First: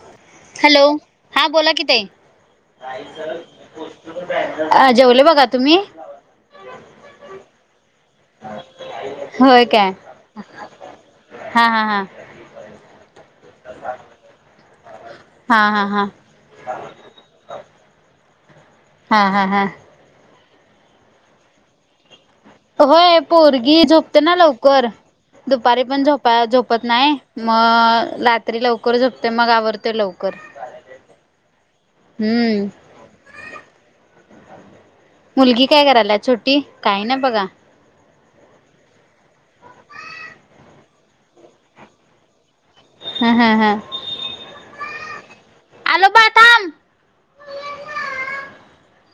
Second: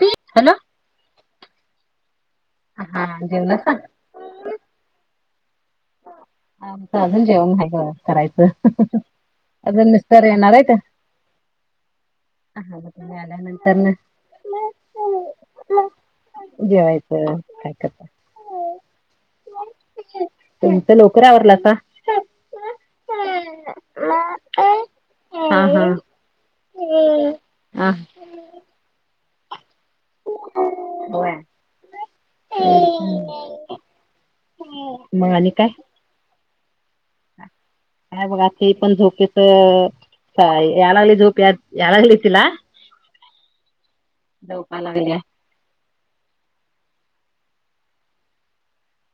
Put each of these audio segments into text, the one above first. [inaudible] Hello! हा बोला की ताई, हा जेवलासा? अ जेवलो बघा तुम्ही? आं आमच अजून जेवण व्हायचंय करायच होय काय अजुन मिस्टरयेणार आहेत. हा हा हा. ह तेनीं आल्यानंतर न हा हा [unintelligible] हा जेवायच काय करता. हा हा हा. [unintelligible] तुमच लवकर आवरलासा? होय पोरगी झोपते ना लवकर. दुपारी हा पण झोपाया झोपत नाही हा मग रात्री लवकर झोपते मग आवर तय लवकर हम्म. ह [unintelligible] [unintelligible] मुलगी काय कराल्या छोटी, काय ना हा, बघ आ ते पण झोपेचं. स.. यालागल झोप यालागले तिला. हा. हा. हा. झोपालागल्या. आलो बाळ थाम.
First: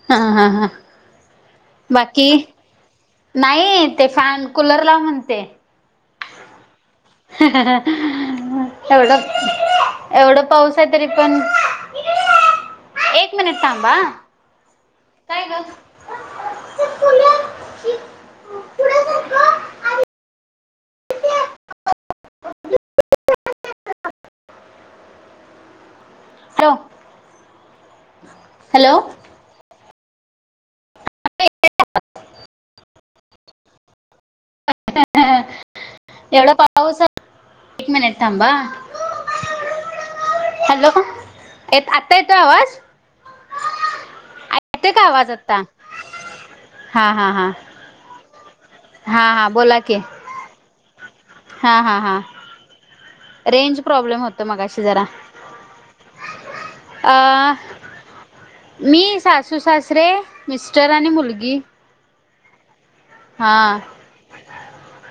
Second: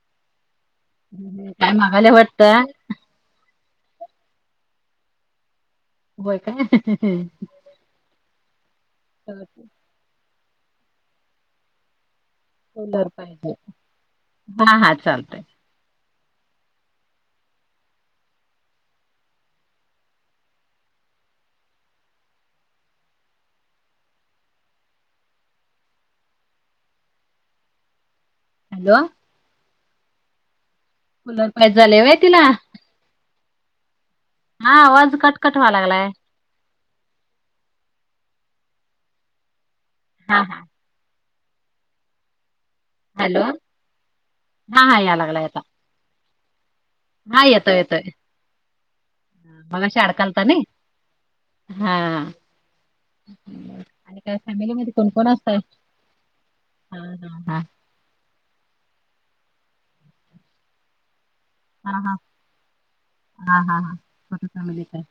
हा. हा. हा. हम. हम. काय मागाल्या बाकी वाटतं. नाही ते, फॅन कुलर लाव म्हणते. होय काय. एवढंच. एवढं पाऊस आहे तरी पण. कूलर एक पाहिजे मिनिट थांबा हं, हा हा चालतय काय गं [unintelligible] हॅलो, हॅलो. कुलर पायजे झाले वय तिला. हा आवाज कटकट व्हा लागलाय. एवढा पाऊस, एक मिनिट थांबा हं. हा हा. हॅलो. आता येतोय आवाज. हॅलो, हा येतोय हा का या आवाज लागला आता. आत्ता हा येतोय येतोय, हा हा बोला की मगाशी अडकालता नी. हा. हा. हा. रेंज आणि प्रॉब्लेम काय होतो फॅमिली मगाशी मध्ये जरा कोण कोण असताय. हा हा अ हा. मी सासू सासरे मिस्टर आणि मुलगी. हा.. हा, हा.. हा छोटी फॅमिलीच हाय.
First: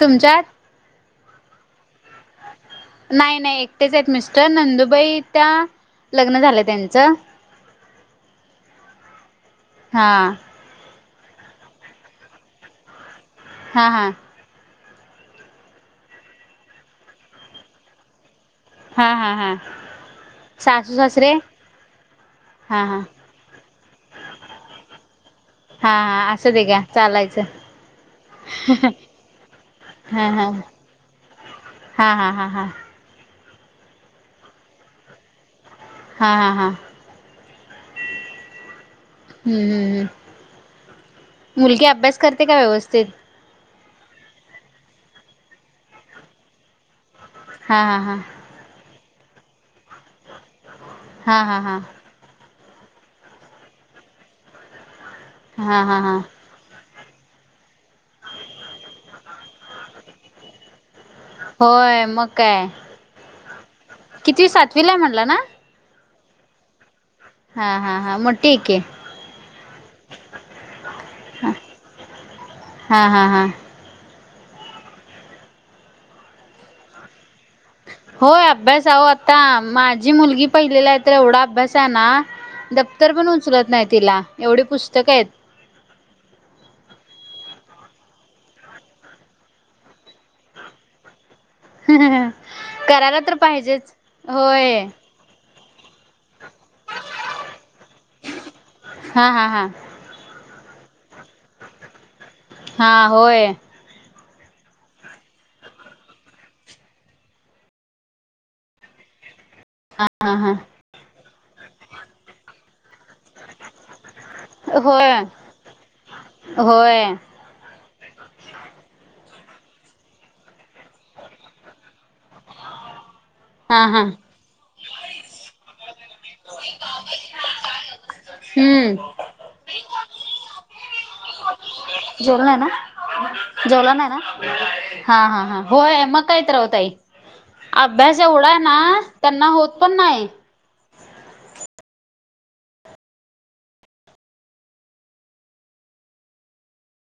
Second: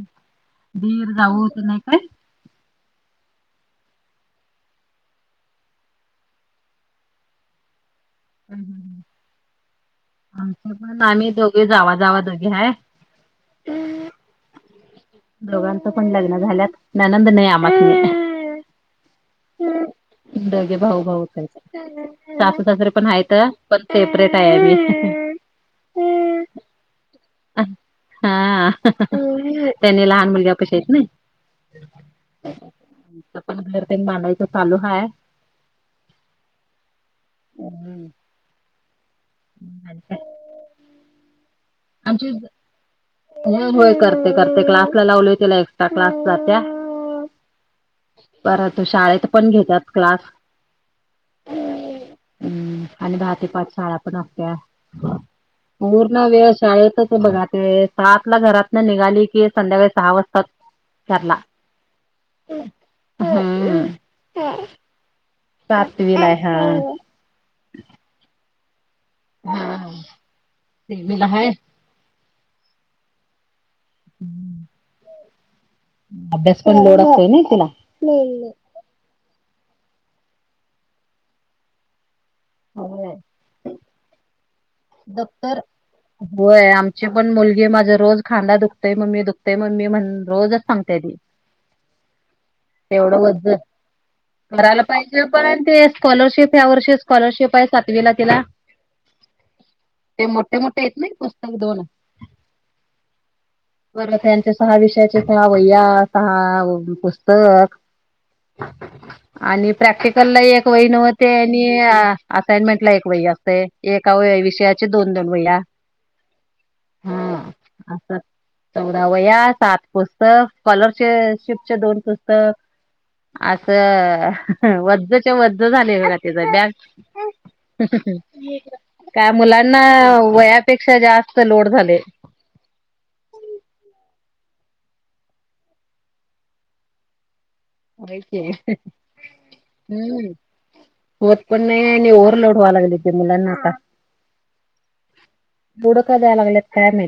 तुमच्यात दीर जाऊ कोण नाही काय. नाही नाही एकटेच आहेत मिस्टर, नंदुबाई त्या लग्न झालंय त्यांचं. हम हम. हां. पण आम्ही दोघं जावा जावा दोघी हाय. हा हा. दोघांचं पण लग्न झाल्यात. ननंद नाही आमासनी. हा. हा. हा. दोघे सासू भाऊ भाऊच सासरे हायत, सासू हा सासरे हा पण हायत पण सेपरेट आम्ही. हा. हा. असूद्या घ्या चालायचं. हा.. त्यांनी हा लहान हा मुलग्यापशी हायत नी. हा. हा. हा. हा. मग घर तेन बांधायचं चालू हाय. हा हा हा. हम्म हम्म हम्म. मुलगी अभ्यास आमची करते काय व्यवस्थित. होय होय. करते करते, क्लासला लावले तिला एक्स्ट्रा क्लास जात्या. हा. हा. हा. परत, शाळेत पण घेत्यात क्लास हा. हा. हा. हम्म. आणि दहा ते पाच शाळा पण असत्या. हा हा हा पूर्ण वेळ शाळेतच बघा ते. आटला घरातन निघाली की, संध्याकाळी सहा वाजता चं. घरला होय मग काय हम्म. पिला म्हणटलं ना. सातवी लाय हा हा हा हा मोठीक आहे. हा ते मला ह हा हा हा हम्म अभ्यास पण लोड असतोय ना तिला होय अभ्यासह आता माझी मुलगी पहिलेली आहे तर एवढा अभ्यास आहे ना. दफ्तर होय पण उचलत नाही तिला एवढे पुस्त दप्तर होय आमची पण मुलगी माझं रोज खांदा दुखते मम्मी दुखतेय मम्मी म्हण रोजच सांगते ती. ह करायला तर पाहिजेच होय. ज पर्य ते स्कॉलरशिप ह्या वर्षी स्कॉलरशिप आहे सातवी ला तिला हा हा हा ते मोठे मोठे आहेत ना पुस्तक दोन हा होय वरथ यांचे सहा विषयाचे सहा वया सहा पुस्तक ह आणि हा प्रॅक्टिकल हा ला हा एक वही नव्हते आणि असाइनमेंट ला एक वय असते एक काव विषयाचे होय दोन दल वया होय हा अस चौदा वया सात पुस्तक स्कॉलरशशिपचे दोन पुस्तक हा हा असं वजच्या वज झाले ब तचा बॅग अ हम्म का मुलांना वयापेक्षा जास्त लोड झाले. झोल ना आहे ना जोला ना आहे ना हा हा हां होय मग काहीत रावताई होय अभ्यास की एवढा आहे ना त्यांना होत पण नाही. ओतकडण नाही ओवरलोड वा्हालगलली ते मुला नाता बुड का दयला लागलेत कायम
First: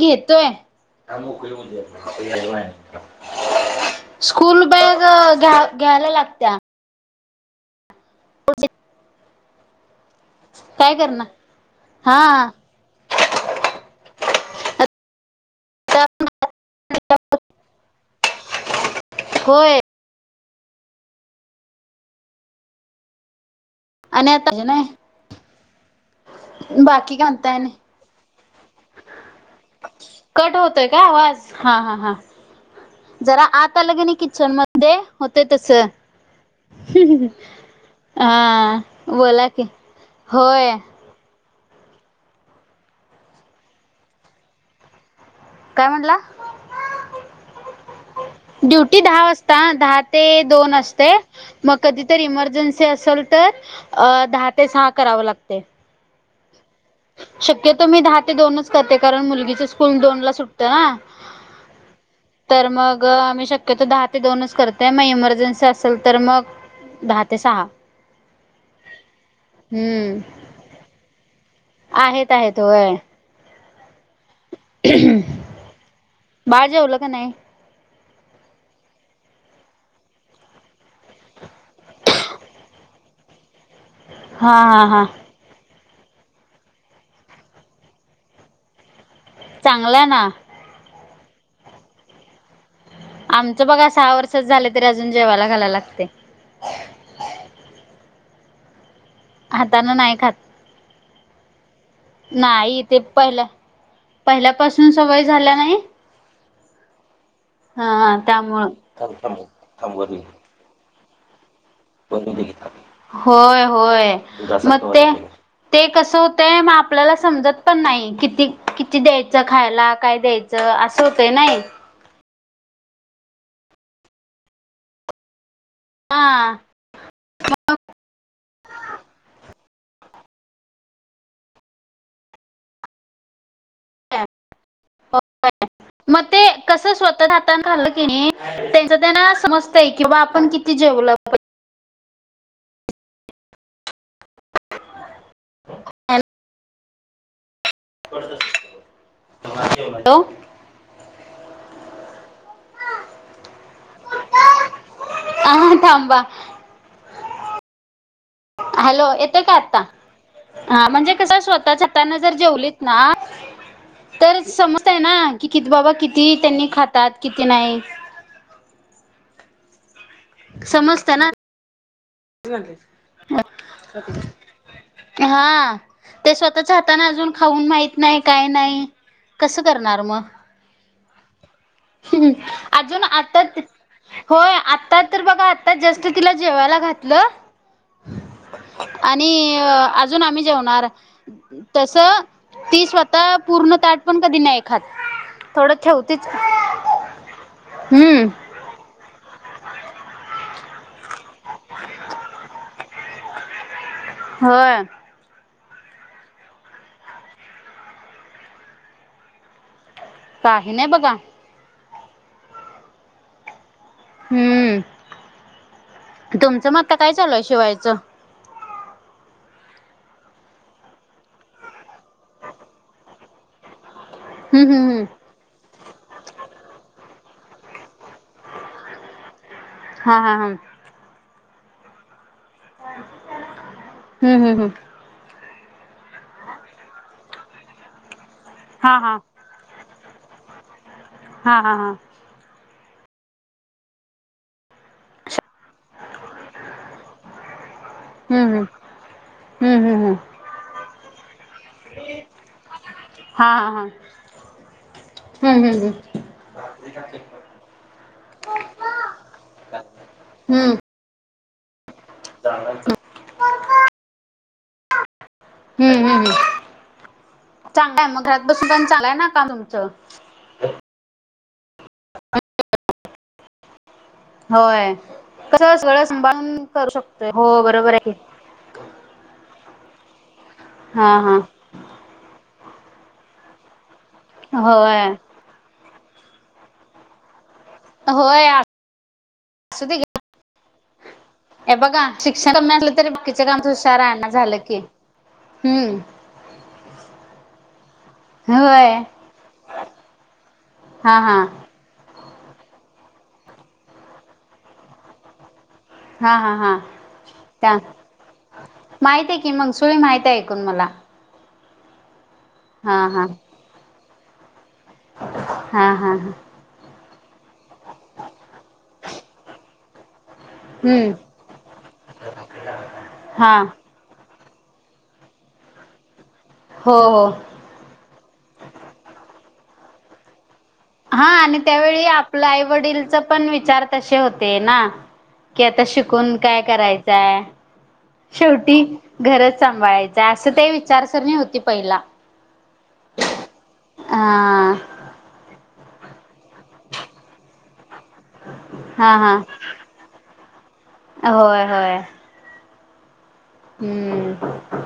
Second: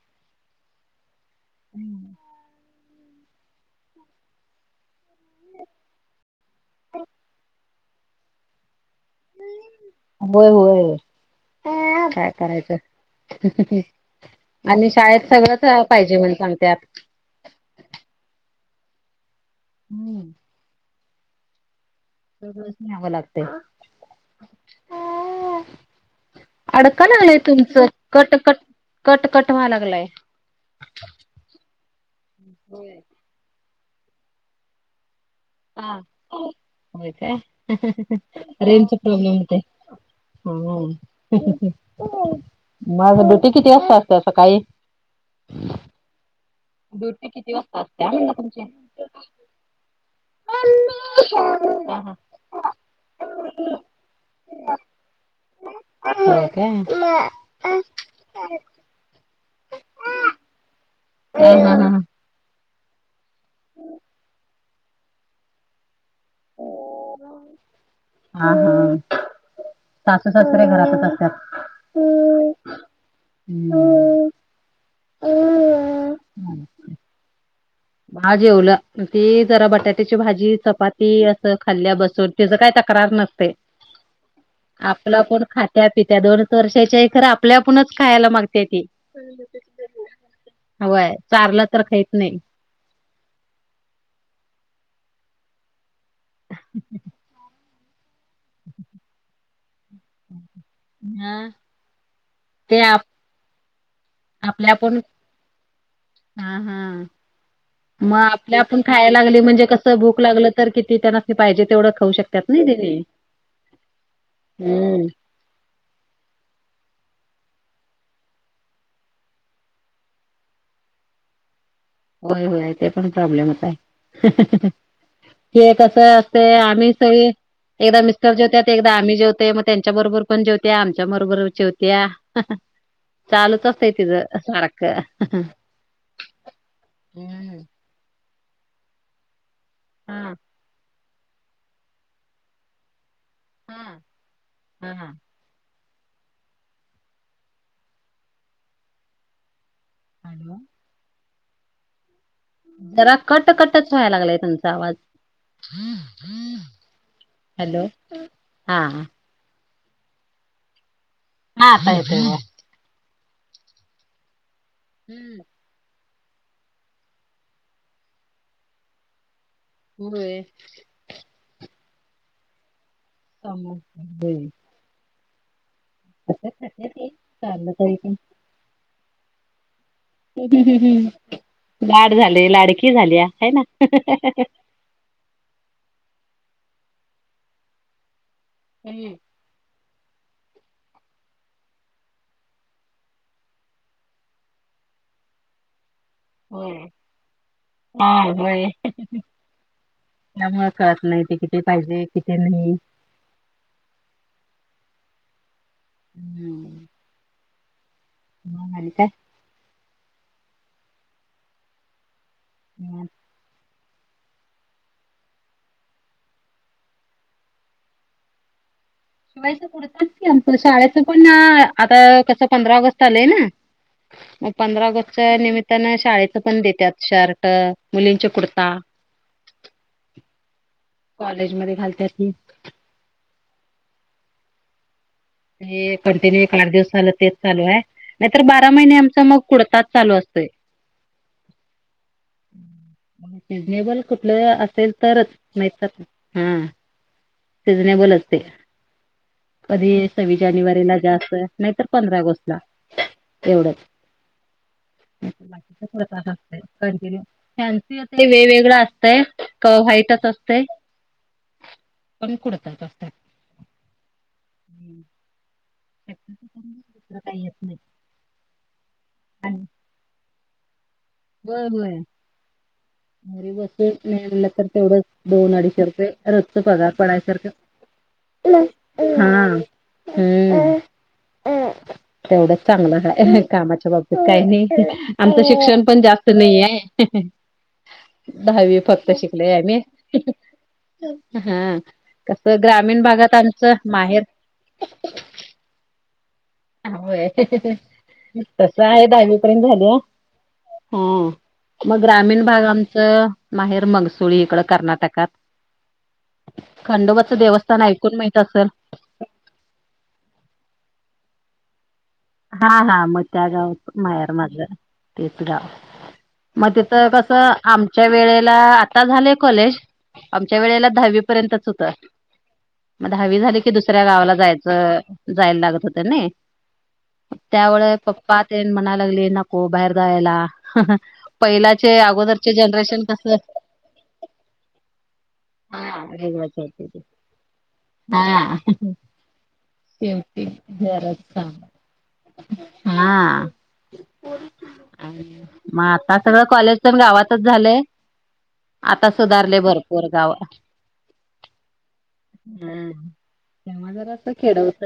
घेतोय मोक स्कूल बॅग घ्या घ्यायला लागत्या पुज होय होय काय हा करायचं. आणि शाळेत सगळंच पाहिजे म्हण सांगते आत होय हम्म सगळंच सवं लागते. आणि आताज ना अडका बाकी लागलंय काणता आहे. तुमचं कट कट कट कट व्हा लागलाय. कट होतोय का आवाज हा हा हा जरा आता लगेन किचन म हा होय काय हा रेनचा प्रॉब्लेम बोला होते. की होय हम् माझ ड्युटी किती असत असते अस काही काय म्हटलं. ड्युटी किती वाजता असत्या म्हणलं तुमची ड्युटी दहा वाजता दहा ते दोन असते. होय मग काय कधीतरी इमर्जन्सी असेल तर दहा ते सहा कराव लागते. का. शक्यतो मी दहा दोनच ते कारण मुलगीच स्कूल दोन ला सुटतं ना ह ह ह. तर मग आम्ही शक्यतो दहा ते दोनच करतेय मग इमर्जन्सी असेल तर मग दहा ते सहा हा हा हम्म सासू सासरे घरातच असत्याात. आहेत आहेत होय. नो बाळं जेवलं कां नाहीं बाळं जेवलं ती जरा बटाट्यांची भांजी चपांती असं खाल्ल्यां बसूंन त्यांचं कायं तक्रांर नसंते हा हा हा आपलं पणं ख त्यां पित्यां दोनचं वर्षाच्यां खरं आपल्यांपणचं खांयला मांगते ती चांगलंय ना. व्हंय चांरल तरं खांत नाहीं आमचं बघां सहा वर्षांचं झालं तरी अजूंन जेवांला घालावं लागते ् [unintelligible] हातानं नाहीं ह खातं नाहीं ते पहिलं पहिल्यांपासूंन सवंय झाल्यां नाहीं हं हं मंग हा आपल्यां त्यामुळं आपणं खांयला लागली म्हणजे कसं भूकं लागलं तरं किती त्यांसणी पाहीजे तेवढं खाऊ बंद शकतात केली ना कां तेनी. होयं होयं मंग ते हम्म ते कसं होतंय आपल्यालां समजतं पणं नाहीं किती किती द्यायचं खायलां कायं द्यायचं तं असं होतंय नाहीं होयं होयं ते पणं एक प्रॉब्लेम्स आहे ते एक चं ते असे हा आम्हीं सगळें एकदां मिस्टर जेवत्यां एकदां आम्हीं जेवतंय मंग त्यांच्या बरोबर पणं जेवत्यां आमच्यां बरोबर जेवत्यां चालूंच असतें तिचं सारखं मंग ते कसं स्वंतः हम्म हातानं खाल्लं की नाहीं त्यांचं त्यांनां संमत समजते किंव्हा हा आपणं किती जेवलं हम्मं हम्मं हॅलो हॅलो [unintelligible] जरां कंट कटचं व्हायंला लागलंय त्यांचा आवांज अहं थांबा हॅलो हा हॅलो येतं कां आतां हां म्हणजे कसं हा स्वंतः आता हाताने येतोय जर बघा जेवलेचं नां तरं समजतं नां हम्म कि किती बाबां किती किती त्यांनी खांतात किती नाहीं होयं चलानां कुठं चाले हम ह [unintelligible] हां ते स्वंतःच्यां हातांने अजूंन खाऊंन चाललं तरी माहित पण नाहीं कायं नाहीं कसं करणारं मंग हम्मं हमं लांड झालीं लाडकी झालीं हं नां त्यां तरं बघां आत्ता जस्तं तिला जेवांयला घातलं आणि अजूंन आम्हीं जेवणांर तसं ती स्वंतः पूर्ण तांट पणं कधीं नाहीं खांत थोडं ठेवतेचं होय हम्मं त्यांमुळं कळतं नाहीं ते किती पाहिजे किती नाहीं होयं हम्मं हा मा काय [unintelligible] कांहीं नाहीं बघां हम् [unintelligible] हम्मं तुमचं मं आता कायं चालूं आहे शिवायचं शिवायचं पुडतं की आमचं शाळेचं पणं आता कसं पंधरा ऑगस्ट आलंय नां मंग हम्म पंधरा हम्म हम्म ऑगस्टच्यां निमित्तानं शाळेचं पणं देतांत शर्ट मुलींच्या कुर्ता हां हां हां कॉलेजमध्येध्ये घालती हम्म हम्म हम्म हे कंटिन्यू एक आठ दिवस झाल तेच चालू आह,, नाहीतर बारा हा महिने हा आमच मगऽ कुडताच चालू असतय,, हा हा हा हम्म, रिजनेबल कुठलं असेल तरच,, नाहितर,, हां,, सिझनेबलचऽ हम्म, हम्म, हम्म, हम्म, हम्म सव्वीस जानेवारीला जास्त नाहीतर पंधरा ऑगस्टला हा हा एवढंच हा हम्म हम्म ता असतय. [unintelligible] फॅन्सी वेगवेगळं असतंय का व्हाईटच असतंय? हम्म कम कुडतात जास्त,, दुसर काही येत नाही. का मग घरात बसून पण चालाय ना काम तुमचं? होय होय. मरी बस नाही म्हणलं तर होय तेवढं दोन कसं अडीशे सगळं रोजच सांभाळून करू पगार पडाय शकतोय सारखं हो बरोबर आहे की हा, हम्म, हा, हा, तेवढं चांगलंय,, कामाच्या बाबतीत काही नाही,, होय आमचं शिक्षणऽ पण जास्त नाही होय दहावी फक्त शिकलेय मी असू दे घ्या पण हा, हे बघा शिक्षण कमी असलं ग्रामीण तरी भागात बाकीचं कामात आमचं हूशार माहेर आहेना झालं की हम्म वय,, तस होय आहे, दहावी पर्यंत झाल्या,,, हा हां. हा मग ग्रामीण भाग आमचं, माहेर मंगसुळी इकडं कर्नाटकातऽ हा हा हा खंडोबाचं त्या देवस्थान ऐकून माहित असेल,, माहित आहे की मंगसुळी माहती आहे ऐकून मला. हा, हा, मग त्या गावच मायर माझ,, तेच हा हा गावऽ हा मग तिथ कसं आमच्या वेळेल आता झालेय कॉलेज आमच्या वेळेला हम्म दहावी पर्यंतच होतं,, मग दहावी हा झाली की दुसऽ दुसऱ्या गावाला जायचं,, जायला लागत होत नाही. हो, हो, त्यामुळे पप्पा तेन म्हणायला लागले नको,, बाहेर जाायलाऽ हा आणि त्यावेळी आपलं आई जनरेशन वडीलचा कसं पण विचार तसे होते ना? कि आता हा शिकून वेगळंच काय होते ते. करायचंय? हा. शेवटी घरच सांभाळायचंय,, शेवटी असं ते घरात विचारसरणी काम. होती पहिला हा,, हा मग आता सगळं कॉलेजऽ पण गावातच झालय,, आता हा सुधारलय हा भरपूर गावऽ होय, होय, ह, तेव्हा जर अस हम्म खेडवत,,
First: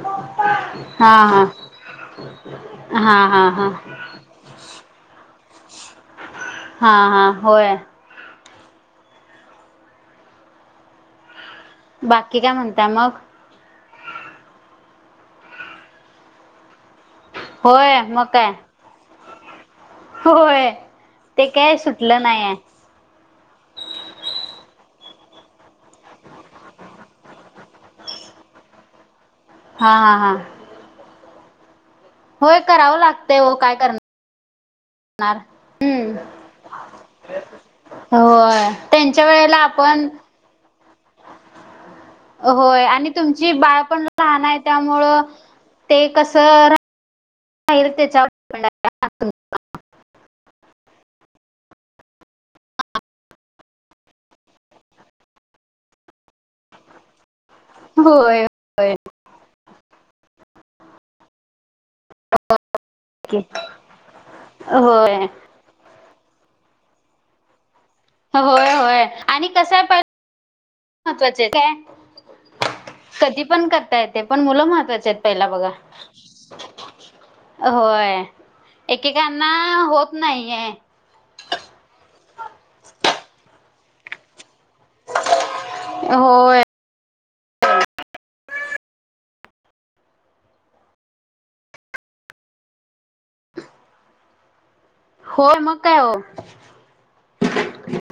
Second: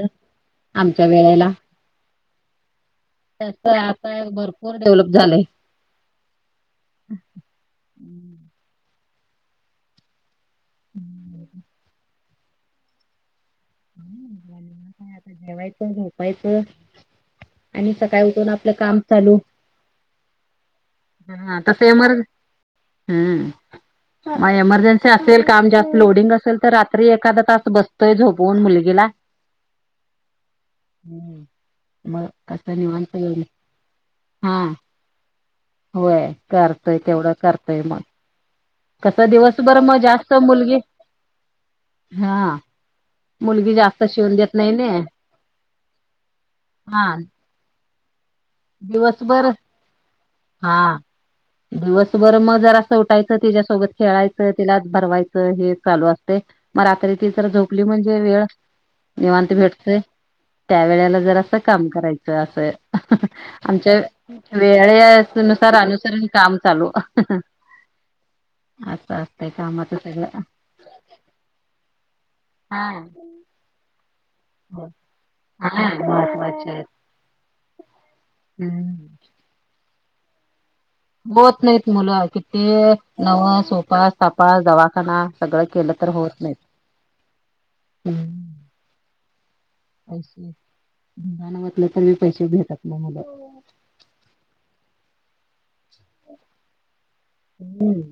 आमच्या वेळेलाऽ हो, त्याच आता भरपूर डेव्हलप झालंय. हा, हा, होय. हम्, बाकी काय म्हणताय मग? काय आता जेवायचं, झोपायचं, आणि होय मग सकाळी उठून काय आपलं काम चालू. होय,, ते हा काय तस एमर सुटलं नाहीये? हम्म. मग एमर्जन्सी असेल, काम जास्त लोडिंग असेल, तर रात्री एखदा तास बसतोय, झोप पण मुलगीला. हा हा हा. हम्म हम. होय करावं लागतय काय करणार. हा. हम्म होय करतोय तेवढं करतोय मग होय. तस त्यांच्या वेळेला दिवसभर मग आपण जास्त मुलगी हा होय आणि तुमची मुलगी बाळ पण जास्त शिवून लहान देत आहे नाही ना त्यामुळं ते कस हा त्यांच्यावर डिफेंड आ दिवसभर हा दिवसभर मग जरा असं उटायचं त्याच्यासोबत खेळायचं तिला भरवायचं हे चालू असते. मग रात्री ती तर झोपली म्हणजे वेळ होय निवांत भेटतेय, त्या वेळेला जर असं काम करायचं असं. आमच्या होय वेळे नुसार, अनुसरण काम चालू होय होय असं आणि असतंय कस कामाचं प सगळं महत्वाचे काय हा कधी पण करता येते पण मुलं महत्वाचे आहेत पहिला बघा हा महत्वाचे आहेत होय हम्म एकेकांना होत नाहीय‌ बत नाहीत मुलं किती नवह उपास तपास दवा णा सगळं केलं तर होत नाही. होय पैसे ढिगाण वाटले तर मी पैसे भेटत नाही मुल होय मग काय हो. हम्म.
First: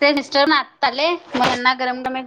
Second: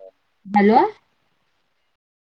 ते सिस्टर आत्ता हॅलो आले मना गरम ग